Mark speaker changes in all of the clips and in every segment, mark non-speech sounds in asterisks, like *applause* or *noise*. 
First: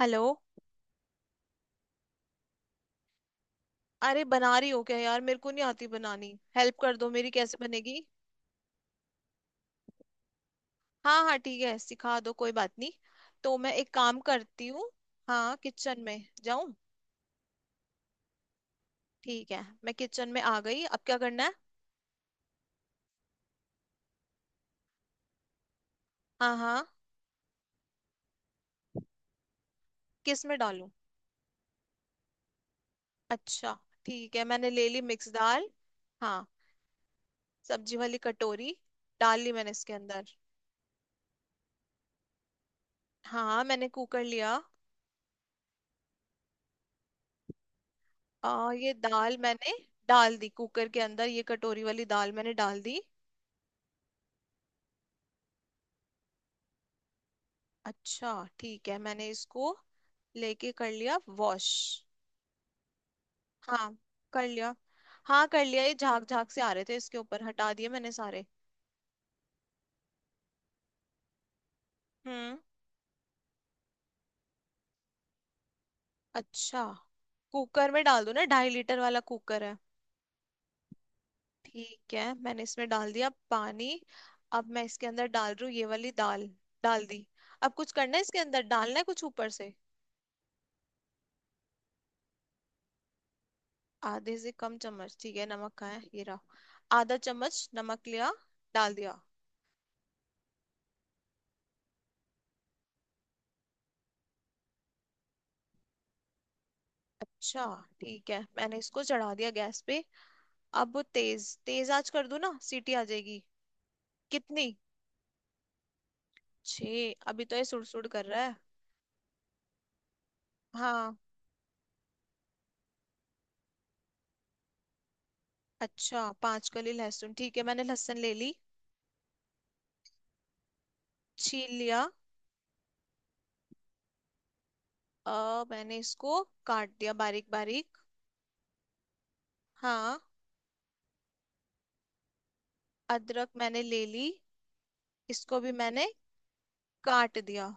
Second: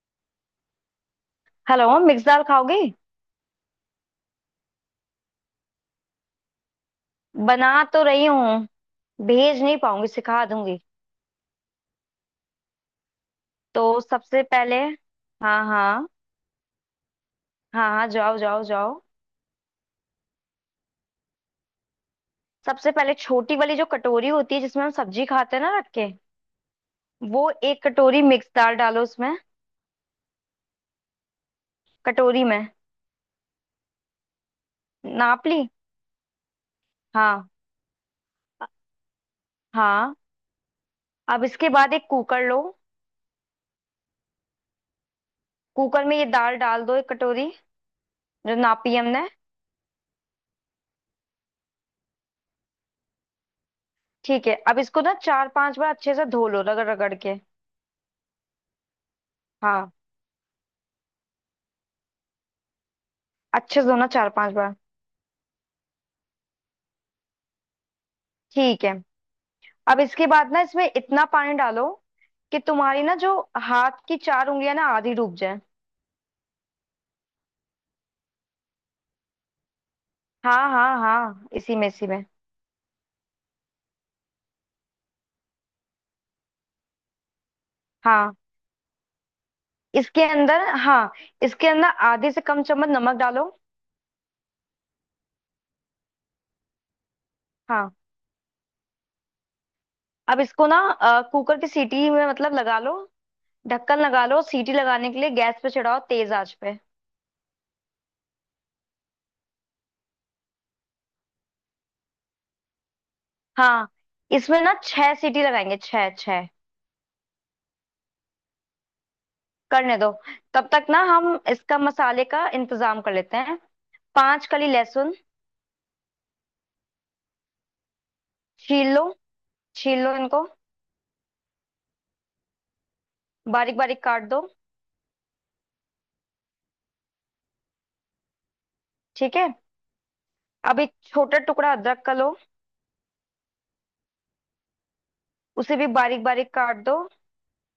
Speaker 1: Hello.
Speaker 2: Hello. Mix दाल खाओगी।
Speaker 1: अरे बना रही हो क्या यार, मेरे को नहीं आती बनानी। हेल्प कर दो मेरी, कैसे
Speaker 2: बना
Speaker 1: बनेगी।
Speaker 2: तो रही हूँ। भेज नहीं पाऊंगी, सिखा दूंगी।
Speaker 1: हाँ हाँ ठीक है, सिखा दो, कोई बात नहीं। तो मैं एक
Speaker 2: तो
Speaker 1: काम
Speaker 2: सबसे
Speaker 1: करती
Speaker 2: पहले
Speaker 1: हूँ। हाँ,
Speaker 2: हाँ
Speaker 1: किचन
Speaker 2: हाँ।
Speaker 1: में जाऊँ।
Speaker 2: हाँ हाँ जाओ जाओ जाओ।
Speaker 1: ठीक है, मैं किचन में आ गई, अब क्या करना है।
Speaker 2: सबसे पहले छोटी वाली जो कटोरी होती है जिसमें हम सब्जी खाते हैं ना, रख के
Speaker 1: हाँ हाँ।
Speaker 2: वो एक कटोरी मिक्स दाल डालो उसमें।
Speaker 1: किस में डालूं।
Speaker 2: कटोरी में।
Speaker 1: अच्छा। ठीक है, मैंने ले ली मिक्स
Speaker 2: नाप ली।
Speaker 1: दाल। हाँ।
Speaker 2: हाँ
Speaker 1: सब्जी वाली कटोरी डाल ली मैंने इसके
Speaker 2: हाँ।
Speaker 1: अंदर।
Speaker 2: अब इसके बाद एक कुकर लो।
Speaker 1: हाँ, मैंने कुकर लिया।
Speaker 2: कुकर में ये दाल डाल दो, एक कटोरी जो
Speaker 1: ये
Speaker 2: नापी हमने।
Speaker 1: दाल मैंने डाल दी कुकर के अंदर, ये कटोरी वाली दाल मैंने डाल दी।
Speaker 2: ठीक है, अब इसको ना चार पांच बार अच्छे से धो लो रगड़ रगड़ के।
Speaker 1: अच्छा। ठीक है, मैंने इसको
Speaker 2: हाँ।
Speaker 1: लेके कर लिया वॉश।
Speaker 2: अच्छे से
Speaker 1: हाँ
Speaker 2: धोना चार
Speaker 1: कर
Speaker 2: पांच
Speaker 1: लिया।
Speaker 2: बार।
Speaker 1: हाँ कर लिया, ये झाग झाग से आ रहे थे इसके ऊपर, हटा दिए मैंने सारे।
Speaker 2: ठीक है, अब इसके बाद ना इसमें इतना पानी डालो
Speaker 1: हम्म।
Speaker 2: कि तुम्हारी ना जो हाथ की चार उंगलियां ना आधी डूब जाए।
Speaker 1: अच्छा, कुकर में डाल दूं ना, 2.5 लीटर वाला कुकर है।
Speaker 2: हाँ हाँ हाँ, इसी में इसी
Speaker 1: ठीक
Speaker 2: में।
Speaker 1: है, मैंने इसमें डाल दिया पानी। अब मैं इसके अंदर डाल रही हूँ ये वाली दाल। डाल दी। अब कुछ करना है,
Speaker 2: हाँ
Speaker 1: इसके अंदर डालना है कुछ ऊपर से।
Speaker 2: इसके अंदर। हाँ इसके अंदर आधे से कम चम्मच नमक डालो।
Speaker 1: आधे से कम चम्मच ठीक है, नमक कहाँ है, ये रहा। आधा चम्मच
Speaker 2: हाँ।
Speaker 1: नमक लिया। डाल दिया।
Speaker 2: अब इसको ना कुकर की सीटी में मतलब लगा लो, ढक्कन लगा लो, सीटी लगाने के लिए गैस पे चढ़ाओ तेज आंच पे।
Speaker 1: अच्छा। ठीक है मैंने इसको चढ़ा दिया गैस पे। अब वो तेज तेज आंच कर दूं ना, सीटी आ जाएगी।
Speaker 2: हाँ, इसमें
Speaker 1: कितनी?
Speaker 2: ना छह सीटी लगाएंगे, छह छह।
Speaker 1: 6? अभी तो ये सुड़ सुड़ कर रहा है।
Speaker 2: करने दो, तब तक ना
Speaker 1: हाँ।
Speaker 2: हम इसका मसाले का इंतजाम कर लेते हैं। पांच कली लहसुन
Speaker 1: अच्छा, 5 कली लहसुन ठीक है, मैंने लहसुन ले ली।
Speaker 2: छील लो, छील लो इनको।
Speaker 1: छील लिया।
Speaker 2: बारीक बारीक काट दो।
Speaker 1: मैंने इसको काट दिया बारीक बारीक।
Speaker 2: ठीक है।
Speaker 1: हाँ।
Speaker 2: अब एक छोटा टुकड़ा अदरक का लो।
Speaker 1: अदरक मैंने ले ली। इसको भी
Speaker 2: उसे भी
Speaker 1: मैंने
Speaker 2: बारीक बारीक काट दो।
Speaker 1: काट दिया।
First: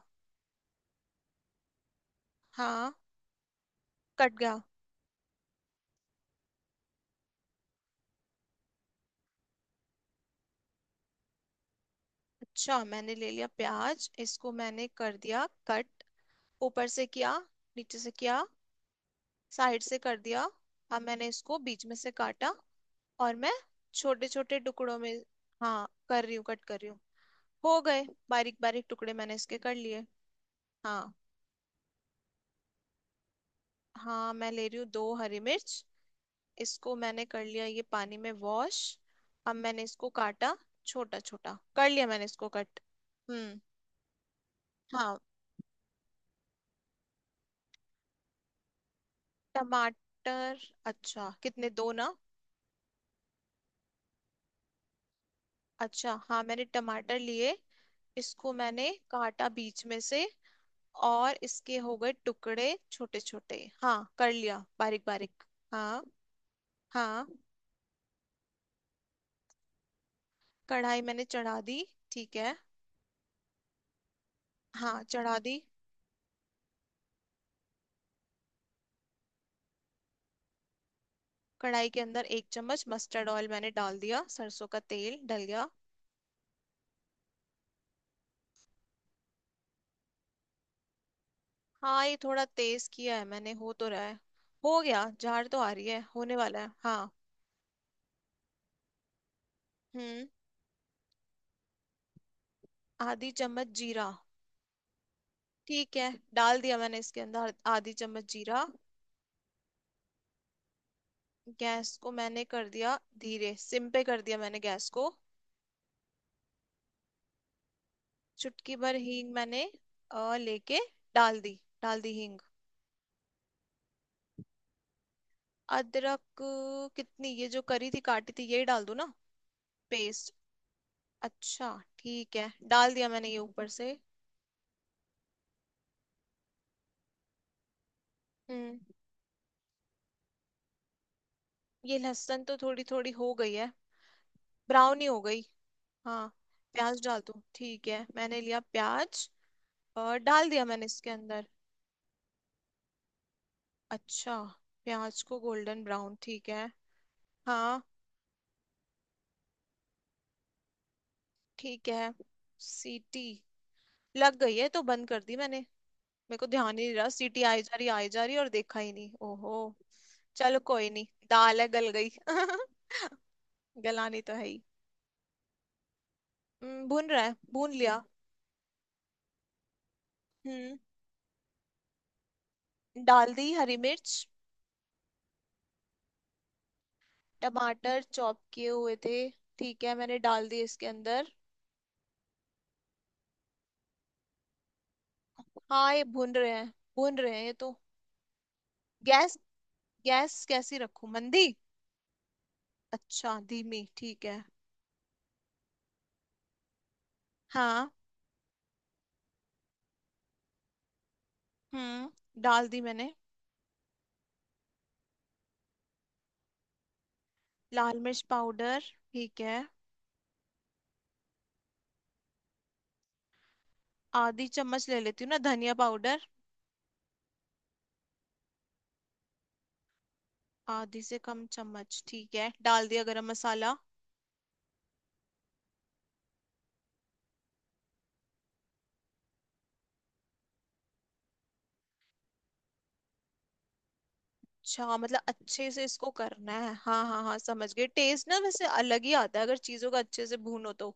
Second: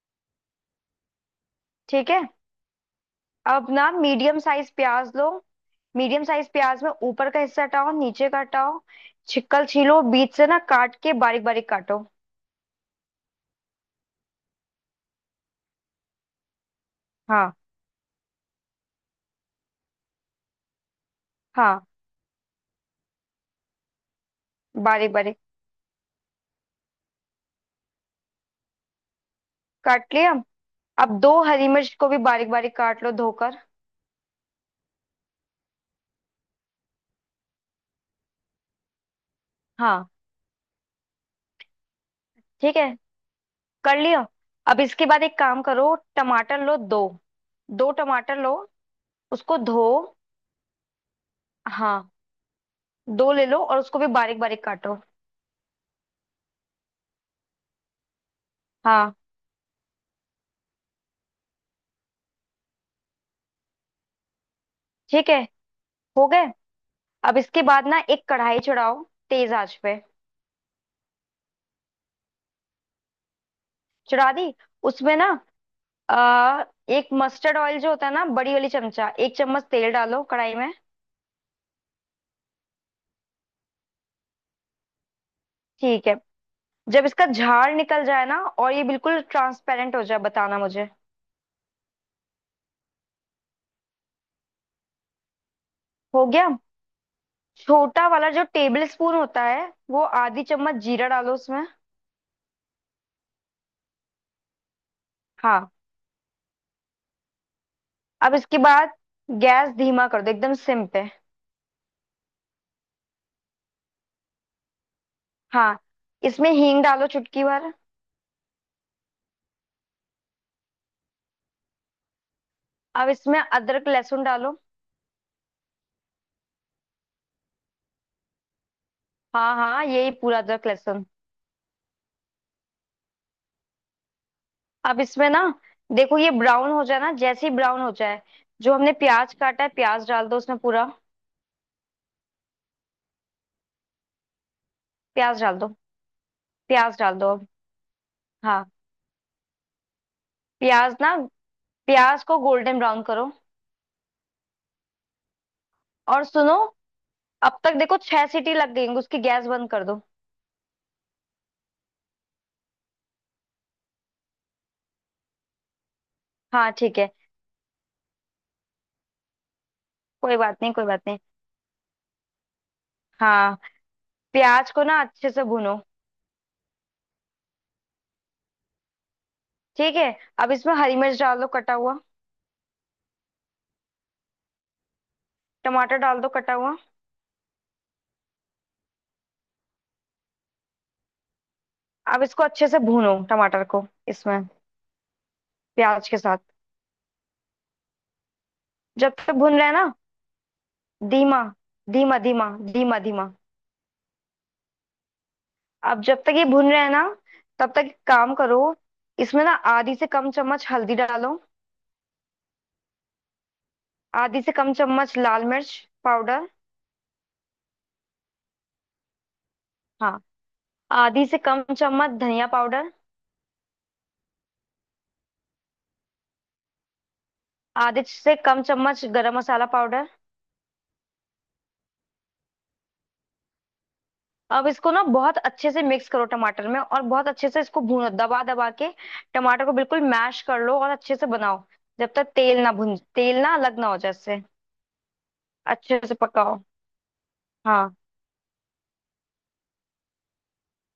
Speaker 2: ठीक है।
Speaker 1: हाँ,
Speaker 2: अब ना
Speaker 1: कट
Speaker 2: मीडियम
Speaker 1: गया।
Speaker 2: साइज प्याज लो। मीडियम साइज प्याज में ऊपर का हिस्सा हटाओ, नीचे का हटाओ, छिकल छीलो, बीच से ना काट के बारीक बारीक काटो।
Speaker 1: अच्छा, मैंने ले लिया प्याज, इसको मैंने कर दिया कट। ऊपर से किया।
Speaker 2: हाँ।
Speaker 1: नीचे से किया। साइड से कर दिया। अब मैंने इसको
Speaker 2: हाँ,
Speaker 1: बीच में से काटा। और मैं छोटे छोटे टुकड़ों
Speaker 2: बारीक
Speaker 1: में।
Speaker 2: बारीक
Speaker 1: हाँ कर रही हूँ, कट कर रही हूँ। हो गए बारीक बारीक टुकड़े, मैंने इसके कर लिए।
Speaker 2: काट लिया।
Speaker 1: हाँ।
Speaker 2: अब दो हरी मिर्च को भी बारीक बारीक काट लो धोकर।
Speaker 1: हाँ, मैं ले रही हूँ 2 हरी मिर्च। इसको मैंने कर लिया ये पानी में वॉश। अब मैंने
Speaker 2: हाँ।
Speaker 1: इसको काटा। छोटा छोटा कर लिया मैंने इसको
Speaker 2: ठीक
Speaker 1: कट।
Speaker 2: है।
Speaker 1: हम्म।
Speaker 2: कर लिया। अब इसके
Speaker 1: हाँ।
Speaker 2: बाद एक काम करो, टमाटर लो दो। दो टमाटर लो, उसको धो।
Speaker 1: टमाटर। अच्छा, कितने, दो ना।
Speaker 2: हाँ, दो ले लो और उसको भी बारीक बारीक काटो।
Speaker 1: अच्छा, हाँ मैंने टमाटर लिए। इसको मैंने
Speaker 2: हाँ।
Speaker 1: काटा बीच में से। और इसके हो गए टुकड़े छोटे छोटे। हाँ कर लिया बारीक
Speaker 2: ठीक है।
Speaker 1: बारीक। हाँ।
Speaker 2: हो गए।
Speaker 1: हाँ।
Speaker 2: अब इसके बाद ना एक कढ़ाई चढ़ाओ, तेज आंच पे।
Speaker 1: कढ़ाई मैंने चढ़ा दी। ठीक है।
Speaker 2: चढ़ा दी।
Speaker 1: हाँ
Speaker 2: उसमें ना
Speaker 1: चढ़ा दी।
Speaker 2: आ, एक मस्टर्ड ऑयल जो होता है ना, बड़ी वाली चमचा एक चम्मच तेल डालो कढ़ाई में।
Speaker 1: कढ़ाई के अंदर 1 चम्मच मस्टर्ड ऑयल मैंने डाल दिया, सरसों का तेल डल गया।
Speaker 2: ठीक है। जब इसका झाड़ निकल जाए ना और ये बिल्कुल ट्रांसपेरेंट हो जाए, बताना मुझे।
Speaker 1: हाँ, ये थोड़ा तेज किया है मैंने, हो तो रहा है। हो गया, झाड़ तो आ रही है,
Speaker 2: हो
Speaker 1: होने
Speaker 2: गया।
Speaker 1: वाला है, हाँ।
Speaker 2: छोटा वाला जो टेबल स्पून होता है, वो
Speaker 1: हम्म।
Speaker 2: आधी चम्मच जीरा डालो उसमें।
Speaker 1: आधी चम्मच जीरा
Speaker 2: हाँ।
Speaker 1: ठीक है। डाल दिया मैंने इसके अंदर आधी चम्मच
Speaker 2: अब इसके
Speaker 1: जीरा।
Speaker 2: बाद गैस धीमा कर दो एकदम सिम पे।
Speaker 1: गैस को मैंने कर दिया धीरे, सिम पे कर दिया मैंने गैस को।
Speaker 2: हाँ, इसमें हींग डालो चुटकी भर।
Speaker 1: चुटकी भर हींग मैंने लेके डाल दी, डाल दी हींग।
Speaker 2: अब इसमें अदरक लहसुन डालो।
Speaker 1: अदरक कितनी, ये जो करी थी, काटी थी, यही डाल दूं ना।
Speaker 2: हाँ हाँ, यही
Speaker 1: पेस्ट।
Speaker 2: पूरा अदरक लहसुन।
Speaker 1: अच्छा। ठीक है, डाल दिया मैंने ये ऊपर से।
Speaker 2: अब इसमें ना देखो ये ब्राउन हो जाए ना, जैसे ही ब्राउन हो जाए जो
Speaker 1: हम्म।
Speaker 2: हमने प्याज काटा है, प्याज डाल दो उसमें पूरा।
Speaker 1: ये लहसुन तो थोड़ी थोड़ी हो गई है, ब्राउन ही हो गई।
Speaker 2: प्याज डाल दो।
Speaker 1: हाँ,
Speaker 2: प्याज
Speaker 1: प्याज
Speaker 2: डाल
Speaker 1: डाल
Speaker 2: दो
Speaker 1: दूं
Speaker 2: अब।
Speaker 1: ठीक है, मैंने
Speaker 2: हाँ।
Speaker 1: लिया प्याज और डाल दिया मैंने
Speaker 2: प्याज
Speaker 1: इसके
Speaker 2: ना,
Speaker 1: अंदर।
Speaker 2: प्याज को गोल्डन ब्राउन करो।
Speaker 1: अच्छा, प्याज को गोल्डन ब्राउन
Speaker 2: और
Speaker 1: ठीक
Speaker 2: सुनो,
Speaker 1: है।
Speaker 2: अब तक
Speaker 1: हाँ।
Speaker 2: देखो छह सीटी लग गई होंगी, उसकी गैस बंद कर दो।
Speaker 1: ठीक है। सीटी लग गई है तो बंद कर दी मैंने। मेरे को
Speaker 2: हाँ
Speaker 1: ध्यान ही नहीं
Speaker 2: ठीक
Speaker 1: रहा,
Speaker 2: है।
Speaker 1: सीटी आई जा रही, आई जा रही और देखा ही नहीं, ओहो।
Speaker 2: कोई बात
Speaker 1: चलो
Speaker 2: नहीं, कोई
Speaker 1: कोई
Speaker 2: बात
Speaker 1: नहीं,
Speaker 2: नहीं।
Speaker 1: दाल है, गल गई *laughs*
Speaker 2: हाँ।
Speaker 1: गलानी तो है ही।
Speaker 2: प्याज को ना अच्छे से भूनो।
Speaker 1: भून रहा है, भून लिया।
Speaker 2: ठीक है, अब इसमें
Speaker 1: हम्म।
Speaker 2: हरी मिर्च डाल दो कटा हुआ।
Speaker 1: डाल दी हरी मिर्च।
Speaker 2: टमाटर डाल दो कटा हुआ।
Speaker 1: टमाटर चॉप किए हुए थे। ठीक है, मैंने डाल दिए इसके अंदर।
Speaker 2: अब इसको अच्छे से भूनो, टमाटर को इसमें
Speaker 1: हाँ, ये
Speaker 2: प्याज के
Speaker 1: भून
Speaker 2: साथ।
Speaker 1: रहे हैं। भून रहे हैं ये तो।
Speaker 2: जब तक
Speaker 1: गैस
Speaker 2: भून रहे हैं ना,
Speaker 1: गैस कैसी रखूं,
Speaker 2: धीमा
Speaker 1: मंदी?
Speaker 2: धीमा धीमा धीमा धीमा।
Speaker 1: अच्छा, धीमी ठीक है।
Speaker 2: अब जब तक ये भून रहे हैं ना, तब तक
Speaker 1: हाँ।
Speaker 2: एक काम करो, इसमें ना आधी से कम चम्मच हल्दी डालो,
Speaker 1: हम्म, डाल दी मैंने।
Speaker 2: आधी से कम चम्मच लाल मिर्च पाउडर।
Speaker 1: लाल मिर्च पाउडर ठीक है।
Speaker 2: हाँ। आधी से कम चम्मच धनिया पाउडर,
Speaker 1: आधी चम्मच ले लेती हूँ ना धनिया पाउडर।
Speaker 2: आधे से कम चम्मच गरम मसाला पाउडर।
Speaker 1: आधी से कम चम्मच ठीक है, डाल दिया गरम मसाला।
Speaker 2: अब इसको ना बहुत अच्छे से मिक्स करो टमाटर में, और बहुत अच्छे से इसको भूनो दबा दबा के। टमाटर को बिल्कुल मैश कर लो और अच्छे से बनाओ, जब तक तेल ना भुन, तेल ना अलग ना हो जाए इससे।
Speaker 1: अच्छा, मतलब अच्छे से
Speaker 2: अच्छे
Speaker 1: इसको
Speaker 2: से
Speaker 1: करना
Speaker 2: पकाओ।
Speaker 1: है, हाँ हाँ हाँ समझ गए,
Speaker 2: हाँ
Speaker 1: टेस्ट ना वैसे अलग ही आता है अगर चीजों का अच्छे से भूनो तो।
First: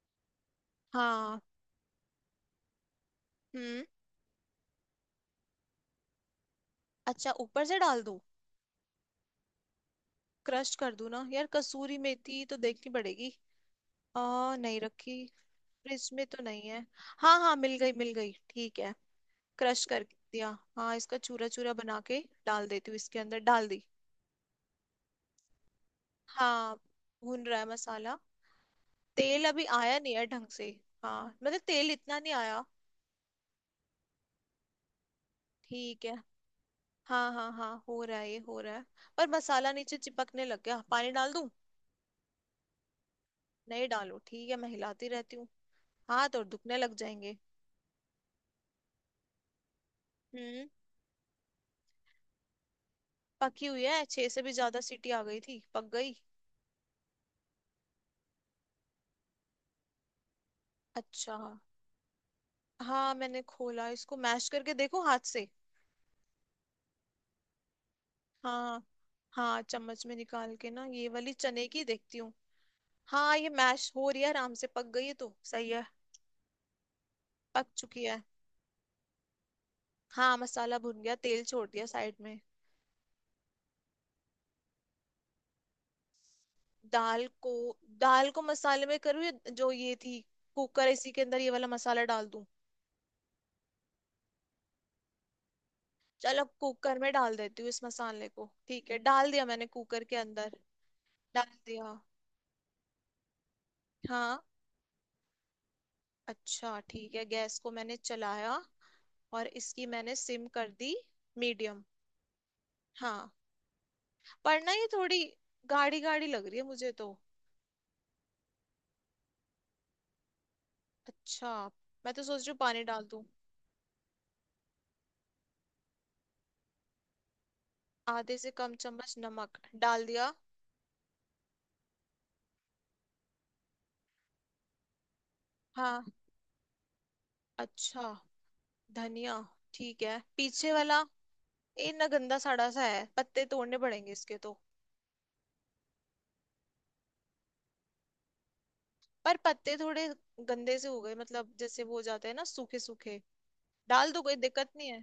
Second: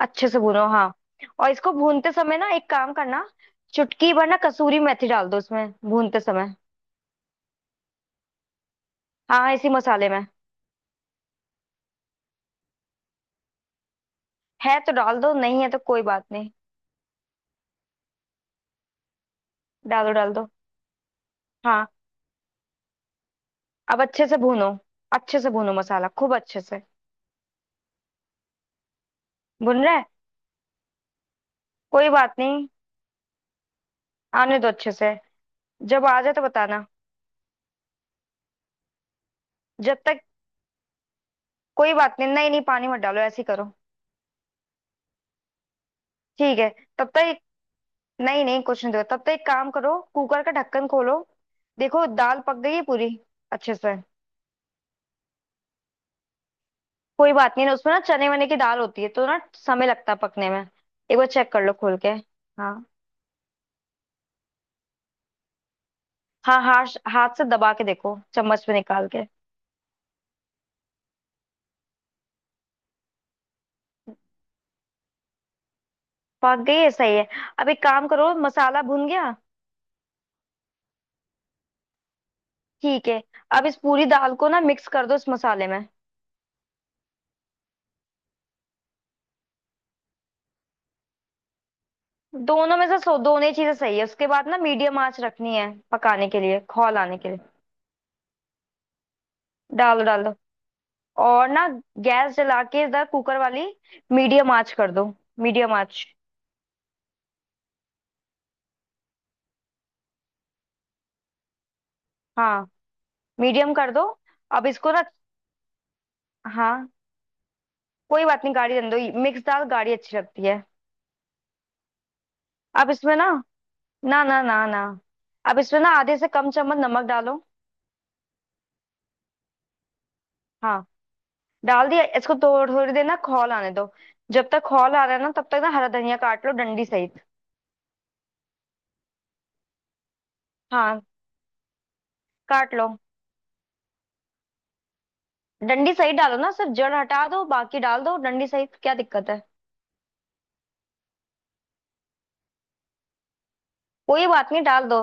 Speaker 2: अच्छे से भूनो। हाँ,
Speaker 1: हाँ।
Speaker 2: और इसको भूनते समय ना एक काम करना,
Speaker 1: हम्म।
Speaker 2: चुटकी भर ना कसूरी मेथी डाल दो उसमें भूनते समय।
Speaker 1: अच्छा, ऊपर से डाल दूं।
Speaker 2: हाँ इसी मसाले में।
Speaker 1: क्रश कर दूं ना यार, कसूरी मेथी तो देखनी पड़ेगी। आ
Speaker 2: है
Speaker 1: नहीं
Speaker 2: तो
Speaker 1: रखी।
Speaker 2: डाल दो, नहीं है तो कोई
Speaker 1: फ्रिज में
Speaker 2: बात
Speaker 1: तो
Speaker 2: नहीं।
Speaker 1: नहीं है। हाँ हाँ मिल गई ठीक है। क्रश कर
Speaker 2: डालो डाल दो।
Speaker 1: दिया। हाँ, इसका चूरा चूरा
Speaker 2: हाँ।
Speaker 1: बना के डाल देती हूँ इसके अंदर, डाल दी।
Speaker 2: अब अच्छे से भूनो, अच्छे से भूनो मसाला खूब अच्छे
Speaker 1: हाँ,
Speaker 2: से।
Speaker 1: भून रहा है मसाला, तेल अभी
Speaker 2: भुन रहा
Speaker 1: आया
Speaker 2: है।
Speaker 1: नहीं है ढंग से। हाँ, मतलब तेल
Speaker 2: कोई
Speaker 1: इतना नहीं
Speaker 2: बात
Speaker 1: आया।
Speaker 2: नहीं, आने दो अच्छे से।
Speaker 1: ठीक
Speaker 2: जब
Speaker 1: है।
Speaker 2: आ जाए तो बताना।
Speaker 1: हाँ हाँ हाँ, हो रहा है, ये हो रहा है। पर मसाला नीचे
Speaker 2: जब तक,
Speaker 1: चिपकने लग गया, पानी डाल दूं?
Speaker 2: कोई बात नहीं, नहीं नहीं पानी मत डालो, ऐसे ही करो।
Speaker 1: नहीं डालो ठीक है, मैं हिलाती रहती हूँ। हाथ और
Speaker 2: ठीक है,
Speaker 1: दुखने लग
Speaker 2: तब तक
Speaker 1: जाएंगे।
Speaker 2: नहीं नहीं कुछ नहीं दो, तब तक एक काम करो, कुकर का
Speaker 1: हम्म।
Speaker 2: ढक्कन खोलो। देखो दाल पक गई है पूरी।
Speaker 1: पकी
Speaker 2: अच्छे
Speaker 1: हुई
Speaker 2: से।
Speaker 1: है, 6 से भी ज्यादा सीटी आ गई थी, पक गई।
Speaker 2: कोई बात नहीं ना, उसमें ना चने वने की दाल होती है तो ना समय लगता है पकने में। एक बार
Speaker 1: अच्छा।
Speaker 2: चेक कर लो खोल के। हाँ
Speaker 1: हाँ मैंने खोला, इसको मैश करके देखो हाथ से।
Speaker 2: हाँ, हाथ हाथ से दबा के देखो, चम्मच में
Speaker 1: हाँ।
Speaker 2: निकाल के।
Speaker 1: हाँ, चम्मच में निकाल के ना, ये वाली चने की देखती हूँ। हाँ, ये मैश हो रही है आराम से, पक गई है तो सही है।
Speaker 2: पक गई है, सही है।
Speaker 1: पक
Speaker 2: अब एक
Speaker 1: चुकी
Speaker 2: काम
Speaker 1: है।
Speaker 2: करो, मसाला भुन गया।
Speaker 1: हाँ, मसाला भुन गया, तेल छोड़ दिया साइड में।
Speaker 2: ठीक है, अब इस पूरी दाल को ना मिक्स कर दो इस मसाले में।
Speaker 1: दाल को दाल को मसाले में करूँ या जो ये थी कुकर इसी के अंदर ये वाला मसाला डाल दूं।
Speaker 2: दोनों में से, सो दोनों ही चीजें सही है। उसके बाद ना मीडियम आंच रखनी है पकाने के
Speaker 1: चलो
Speaker 2: लिए, खौल
Speaker 1: कुकर में
Speaker 2: आने के
Speaker 1: डाल
Speaker 2: लिए।
Speaker 1: देती हूँ इस मसाले को, ठीक है, डाल दिया मैंने
Speaker 2: डालो
Speaker 1: कुकर के
Speaker 2: डालो
Speaker 1: अंदर।
Speaker 2: और
Speaker 1: डाल
Speaker 2: ना
Speaker 1: दिया।
Speaker 2: गैस जला के इधर कुकर वाली
Speaker 1: हाँ।
Speaker 2: मीडियम आंच कर दो। मीडियम आंच।
Speaker 1: अच्छा ठीक है, गैस को मैंने चलाया और इसकी मैंने सिम कर दी। मीडियम।
Speaker 2: हाँ,
Speaker 1: हाँ।
Speaker 2: मीडियम कर दो।
Speaker 1: पर
Speaker 2: अब
Speaker 1: ना ये
Speaker 2: इसको ना,
Speaker 1: थोड़ी गाढ़ी गाढ़ी लग रही है
Speaker 2: हाँ,
Speaker 1: मुझे तो।
Speaker 2: कोई बात नहीं, गाड़ी रहने दो, मिक्स दाल गाढ़ी अच्छी लगती है।
Speaker 1: अच्छा। मैं तो सोच रही हूँ पानी
Speaker 2: अब
Speaker 1: डाल
Speaker 2: इसमें
Speaker 1: दूं।
Speaker 2: ना, ना ना ना ना, अब इसमें ना आधे से कम चम्मच नमक डालो।
Speaker 1: आधे से कम चम्मच नमक डाल दिया।
Speaker 2: हाँ। डाल दिया, इसको थोड़ी थोड़ी देर ना खौल आने दो। जब तक खौल आ रहा है ना, तब तक ना हरा
Speaker 1: हाँ।
Speaker 2: धनिया काट लो डंडी सहित।
Speaker 1: अच्छा, धनिया ठीक है, पीछे वाला।
Speaker 2: हाँ।
Speaker 1: ये ना गंदा सड़ा
Speaker 2: काट
Speaker 1: सा
Speaker 2: लो,
Speaker 1: है, पत्ते तोड़ने पड़ेंगे इसके तो।
Speaker 2: डंडी सहित डालो ना, सिर्फ जड़ हटा दो, बाकी डाल दो डंडी सहित, क्या दिक्कत
Speaker 1: पर
Speaker 2: है।
Speaker 1: पत्ते थोड़े गंदे से हो गए, मतलब जैसे वो हो जाते हैं ना, सूखे सूखे। डाल दो,
Speaker 2: कोई
Speaker 1: कोई
Speaker 2: बात नहीं
Speaker 1: दिक्कत
Speaker 2: डाल
Speaker 1: नहीं है।
Speaker 2: दो,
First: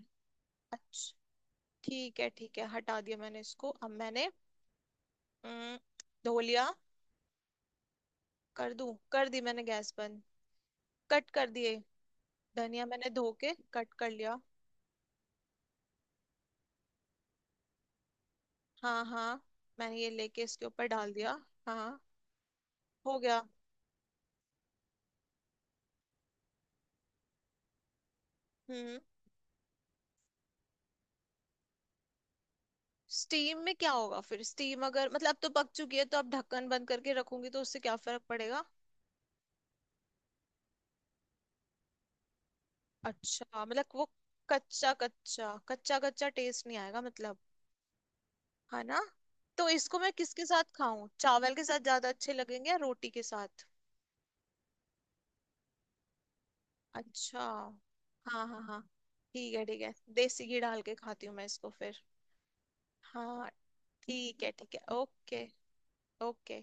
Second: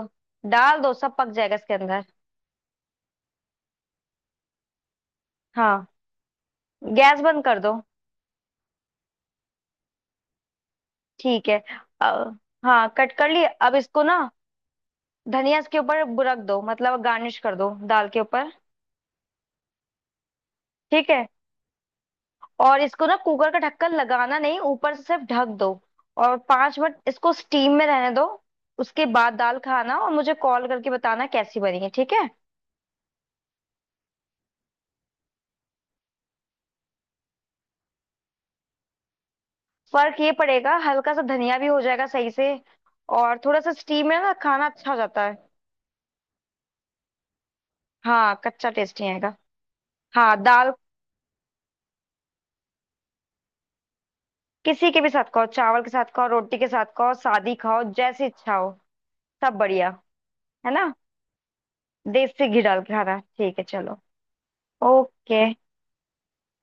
Speaker 2: डाल दो,
Speaker 1: अच्छा
Speaker 2: सब पक जाएगा इसके अंदर।
Speaker 1: ठीक है ठीक है, हटा दिया मैंने इसको, अब मैंने हम्म,
Speaker 2: हाँ।
Speaker 1: धो लिया।
Speaker 2: गैस बंद कर दो।
Speaker 1: कर दूं, कर दी मैंने गैस बंद। कट
Speaker 2: ठीक
Speaker 1: कर
Speaker 2: है।
Speaker 1: दिए
Speaker 2: अ,
Speaker 1: धनिया,
Speaker 2: हाँ
Speaker 1: मैंने
Speaker 2: कट कर
Speaker 1: धो
Speaker 2: लिए,
Speaker 1: के
Speaker 2: अब
Speaker 1: कट
Speaker 2: इसको
Speaker 1: कर
Speaker 2: ना
Speaker 1: लिया।
Speaker 2: धनिया इसके ऊपर रख दो, मतलब गार्निश कर दो दाल के ऊपर।
Speaker 1: हाँ हाँ। मैंने ये लेके इसके ऊपर
Speaker 2: ठीक
Speaker 1: डाल
Speaker 2: है,
Speaker 1: दिया। हाँ,
Speaker 2: और इसको ना
Speaker 1: हो गया।
Speaker 2: कुकर का ढक्कन लगाना नहीं, ऊपर से सिर्फ ढक दो, और 5 मिनट इसको स्टीम में रहने दो।
Speaker 1: हम्म।
Speaker 2: उसके बाद दाल खाना और मुझे कॉल करके बताना कैसी बनी है, ठीक है।
Speaker 1: स्टीम में क्या होगा फिर, स्टीम अगर मतलब अब तो पक चुकी है तो अब ढक्कन बंद करके रखूंगी तो उससे क्या फर्क पड़ेगा।
Speaker 2: फर्क ये पड़ेगा, हल्का सा धनिया भी हो जाएगा सही से, और थोड़ा
Speaker 1: अच्छा,
Speaker 2: सा
Speaker 1: मतलब वो
Speaker 2: स्टीम में ना खाना अच्छा
Speaker 1: कच्चा
Speaker 2: हो जाता है।
Speaker 1: कच्चा, कच्चा कच्चा टेस्ट नहीं आएगा मतलब,
Speaker 2: हाँ कच्चा
Speaker 1: है ना।
Speaker 2: टेस्टी आएगा।
Speaker 1: तो इसको मैं
Speaker 2: हाँ
Speaker 1: किसके साथ
Speaker 2: दाल
Speaker 1: खाऊं, चावल के साथ ज्यादा अच्छे लगेंगे या रोटी के साथ।
Speaker 2: किसी के भी साथ खाओ, चावल के साथ खाओ, रोटी के साथ खाओ,
Speaker 1: अच्छा,
Speaker 2: सादी खाओ, जैसी
Speaker 1: हाँ
Speaker 2: इच्छा
Speaker 1: हाँ
Speaker 2: हो,
Speaker 1: हाँ। ठीक
Speaker 2: सब
Speaker 1: है ठीक है,
Speaker 2: बढ़िया।
Speaker 1: देसी घी
Speaker 2: है
Speaker 1: डाल
Speaker 2: ना,
Speaker 1: के खाती हूँ मैं इसको फिर।
Speaker 2: देसी घी डाल के खाना,
Speaker 1: हाँ।
Speaker 2: ठीक है, चलो।
Speaker 1: ठीक है
Speaker 2: ओके।
Speaker 1: ओके। ओके।